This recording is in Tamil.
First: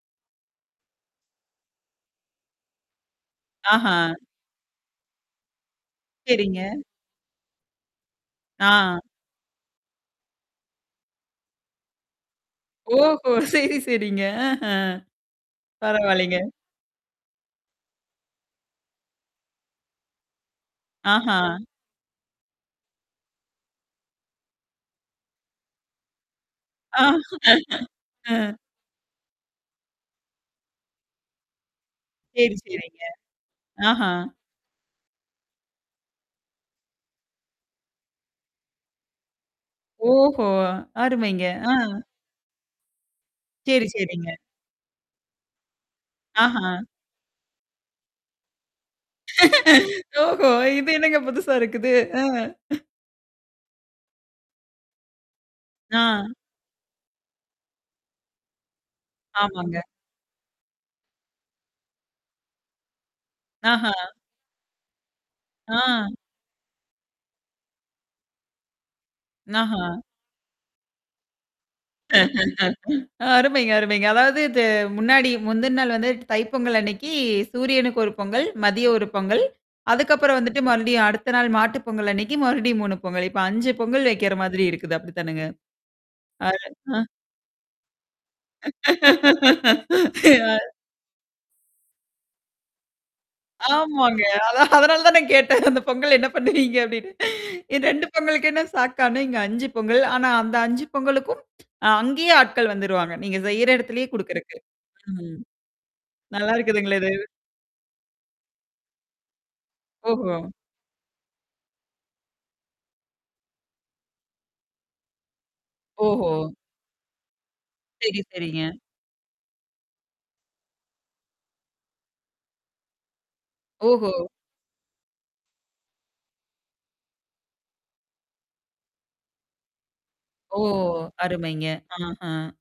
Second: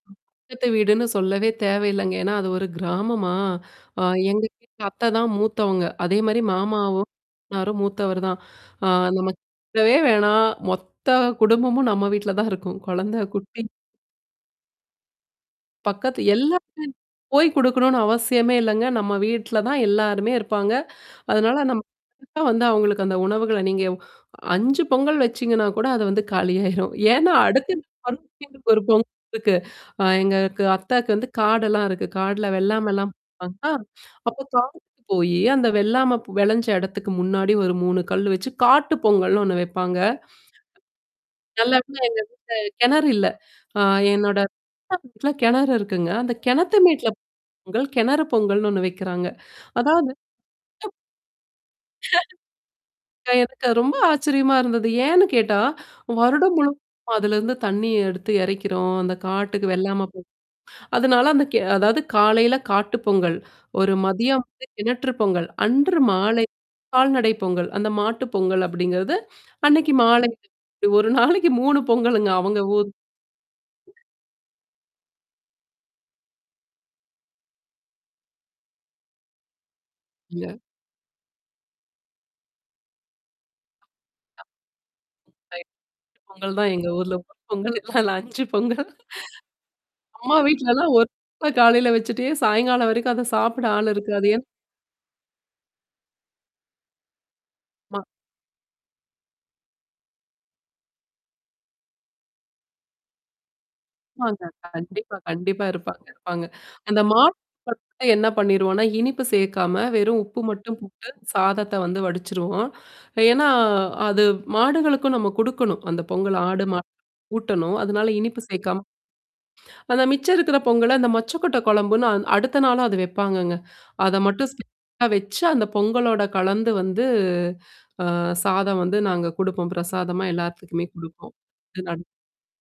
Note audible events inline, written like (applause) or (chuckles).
பக்கத்து வீடுன்னு சொல்லவே தேவயில்லைங்க. ஏன்னா அது ஒரு கிராமமா, ஆஹா. அ எங்க வீட்டு அத்தை தான் மூத்தவங்க. அதே மாரி சரிங்க. மாமாவும். மாமன்னாரும் மூத்தவர் தான். ஆ ஆ. நம்ம கேட்கவே வேணாம். மொத்த குடும்பமும் நம்ம வீட்ல தான் இருக்கும். குழந்த, ஓஹோ! குட்டி சரி, சரிங்க. ஆஹ. பக்கத்து பரவால்லங்க. எல்லாமே போய் குடுக்கணும்னு அவசியமே இல்லங்க. நம்ம வீட்ல தான் எல்லாருமே இருப்பாங்க. ஆஹா. அதனால நம்ம (unintelligible) வந்து அவங்களுக்கு அந்த உணவுகள நீங்க 5 பொங்கல் வச்சீங்கன்னா கூட, அத வந்து காலியாயிரும். ஆ. (chuckles) ஏன்னா அடுத்த ஆ. (unintelligible) ஒரு பொங்கல் இருக்கு. அ எங்களுக்கு அத்தக்கு வந்து காடெல்லாம் இருக்கு. காடுல சரி, சரிங்க. வெள்ளாமைலாம் பாப்பாங்களா! ஆஹா. அப்ப காட்டுக்கு போயி, அந்த வெள்ளாம வெளஞ்ச இடத்துக்கு முன்னாடி ஒரு 3 கல் வச்சு, காட்டு பொங்கல்ன்னு ஒண்ணு வைப்பாங்க. ஓஹோ! அருமைங்க. ஆ. நல்லவேள எங்க வீட்ல கிணறு இல்ல. அ சரி, சரிங்க. என்னோட (unintelligible) கிணறு இருக்குங்க. அந்த ஆஹா. கிணத்த மேட்ல பொங்கல், கிணறு பொங்கல்ன்னு ஒண்ணு வைக்கிறாங்க. அதாவது ஓஹோ! இது ட்ப் என்னங்க புதுசா இருக்குது? அ. (laughs) அ எனக்கு ரொம்ப ஆச்சரியமா இருந்தது. ஏன்னு கேட்டா, ஆ. வருடம் முழுவதும் அதுலருந்து தண்ணீ எடுத்து எறைக்கிறோம். அந்த காட்டுக்கு ஆமாங்க. வெள்லாம போ அதனால அந்த கே அதாவது காலையில காட்டு பொங்கல், ஆஹா. ஒரு மதியம் வந்து கிணற்று பொங்கல், ஆ. அன்று மாலை கால்நடை பொங்கல். அந்த மாட்டு பொங்கல் அப்டிங்கிறது, அன்னைக்கு ஆஹா மாலைக்கு. இப்டி ஒரு நாளைக்கு 3 பொங்கலுங்க, அவங்க ஊர் அருமைங்க, அருமைங்க. அதாவது, இது முன்னாடி முந்தின நாள் வந்து தைப்பொங்கல் அன்னைக்கு சூரியனுக்கு ஒரு பொங்கல், மதிய ஒரு பொங்கல். அதுக்கப்புறம் இல்ல. வந்துட்டு மறுபடியும் அடுத்த நாள் மாட்டு பொங்கல் அன்னைக்கு மறுபடியும் 3 பொங்கல். இப்ப 5 பொங்கல் வைக்கிற மாதிரி இருக்குது அப்டித்தானங்க? அ (unintelligible) அ, பொங்கல் தான் எங்க ஆ. ஊர்ல (unintelligible) பொங்கல், இல்ல 5 பொங்கல். அம்மா (laughs) வீட்லல்லாம் ஒரு (unintelligible) காலையில வச்சுட்டே சாயங்காலம் வரைக்கும் அத சாப்பிட ஆள் ஆமாங்க. இருக்காதே. அதான், அதனால தான் நான் கேட்டேன். அந்த பொங்கல் என்ன பண்ணுவீங்க அப்டின்னு. இ அமா. 2 பொங்கலுக்கே நான் ஷாக்கானேன் இங்க 5 பொங்கல். ஆனா அந்த 5 பொங்கலுக்கும் அ அங்கேயே ஆட்கள் வந்துருவாங்க. நீங்க செய்ற இடத்திலேயே ஆமாங்க. குடுக்குறக்கு. கண்டிப்பா, ம். கண்டிப்பா. இருப்பாங்க, இருப்பாங்க. நல்லா இருக்குதுங்களே அந்த இது. மாட (unintelligible) என்ன பண்ணிருவோம்னா, இனிப்பு சேர்க்காம வெறும் உப்பு ஓஹோ! மட்டும் போட்டு, சாதத்த வந்து வடிச்சுருவோம். ஏன்னா, அது மாடுகளுக்கும் நம்ம குடுக்கணும். அந்த ஓஹோ! பொங்கல் ஆடு மாடு (unintelligible) ஊட்டணும். அதனால சரி, இனிப்பு சரிங்க. சேர்க்காம அந்த மிச்ச இருக்கிற பொங்கல அந்த மொச்சை கொட்டை கொழம்புன்னு அ அடுத்த நாளும் அது வைப்பாங்கங்க. ஓஹோ! அத மட்டும் (unintelligible) அத வச்சு அந்த பொங்கலோட கலந்து வந்து அ சாதம் வந்து நாங்க குடுப்போம். பிரசாதமா ஓ! எல்லாத்துக்குமே குடுப்போம். அருமைங்க. (unintelligible) ஆஹா.